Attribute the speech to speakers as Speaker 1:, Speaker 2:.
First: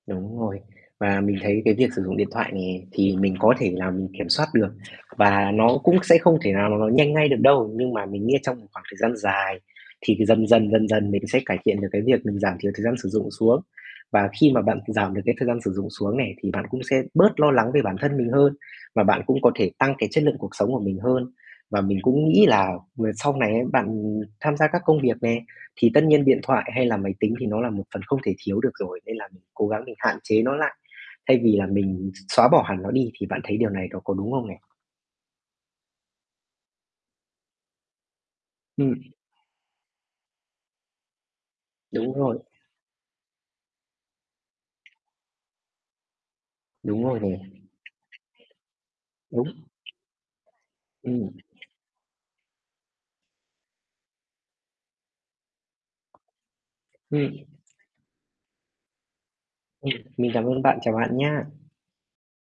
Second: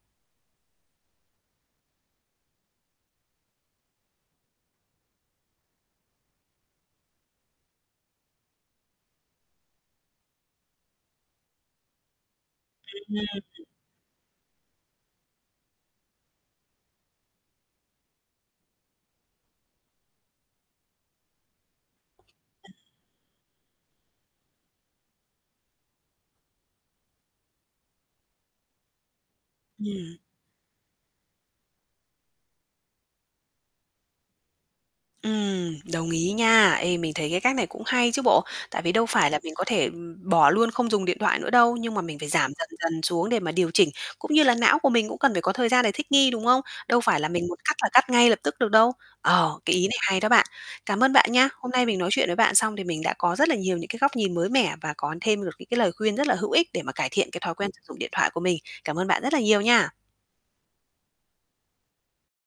Speaker 1: Đúng rồi. Và mình thấy cái việc sử dụng điện thoại nè thì mình có thể là mình kiểm soát được, và nó cũng sẽ không thể nào [unintelligible] nhanh ngay được đâu. Nhưng mà mình nghĩ trong một khoảng thời gian dài thì dần dần, dần dần mình sẽ cải thiện được cái việc mình giảm thiểu thời gian sử dụng xuống.
Speaker 2: Ừm.
Speaker 1: Và khi mà bạn giảm được cái thời gian sử dụng xuống nè, thì bạn cũng sẽ bớt lo lắng về bản thân mình hơn, và bạn cũng có thể tăng cái chất lượng cuộc sống của mình hơn. Và mình cũng nghĩ là
Speaker 2: Ừm.
Speaker 1: m sau này ấy bạn tham gia các công việc nè thì tất nhiên điện thoại hay là máy tính thì nó là một phần không thể thiếu được rồi, nên là mình cố gắng mình hạn
Speaker 2: [unintelligible]
Speaker 1: chế nó lại, thay vì là mình x xóa bỏ hẳn nó đi, thì bạn thấy điều này nó có đúng không nè?
Speaker 2: Ừm, đồng ý nha. Ê, mình thấy cái cách này cũng hay chứ bộ. Tại vì
Speaker 1: Ừm.
Speaker 2: đâu phải là mình có thể, ừm, bỏ luôn không dùng điện thoại nữa đâu, nhưng mà
Speaker 1: Đúng
Speaker 2: mình phải
Speaker 1: rồi.
Speaker 2: giảm dần dần xuống để mà điều chỉnh, cũng như là não của mình cũng cần phải có thời gian để thích nghi, đúng không? Đâu
Speaker 1: Đúng rồi
Speaker 2: phải
Speaker 1: nè.
Speaker 2: là mình muốn cắt là cắt ngay lập tức được đâu.
Speaker 1: Đúng.
Speaker 2: Ờ, cái ý này hay đó bạn. Cảm ơn
Speaker 1: Ừm.
Speaker 2: bạn nha. Hôm nay mình nói chuyện với bạn xong thì mình đã có rất là nhiều những cái góc nhìn mới mẻ và có thêm được những cái lời khuyên rất là hữu ích để mà cải thiện
Speaker 1: Ừm.
Speaker 2: cái thói quen sử dụng điện thoại của mình. Cảm ơn bạn rất là nhiều nha.
Speaker 1: Ừm. Mình cám ơn bạn, chào bạn nhá.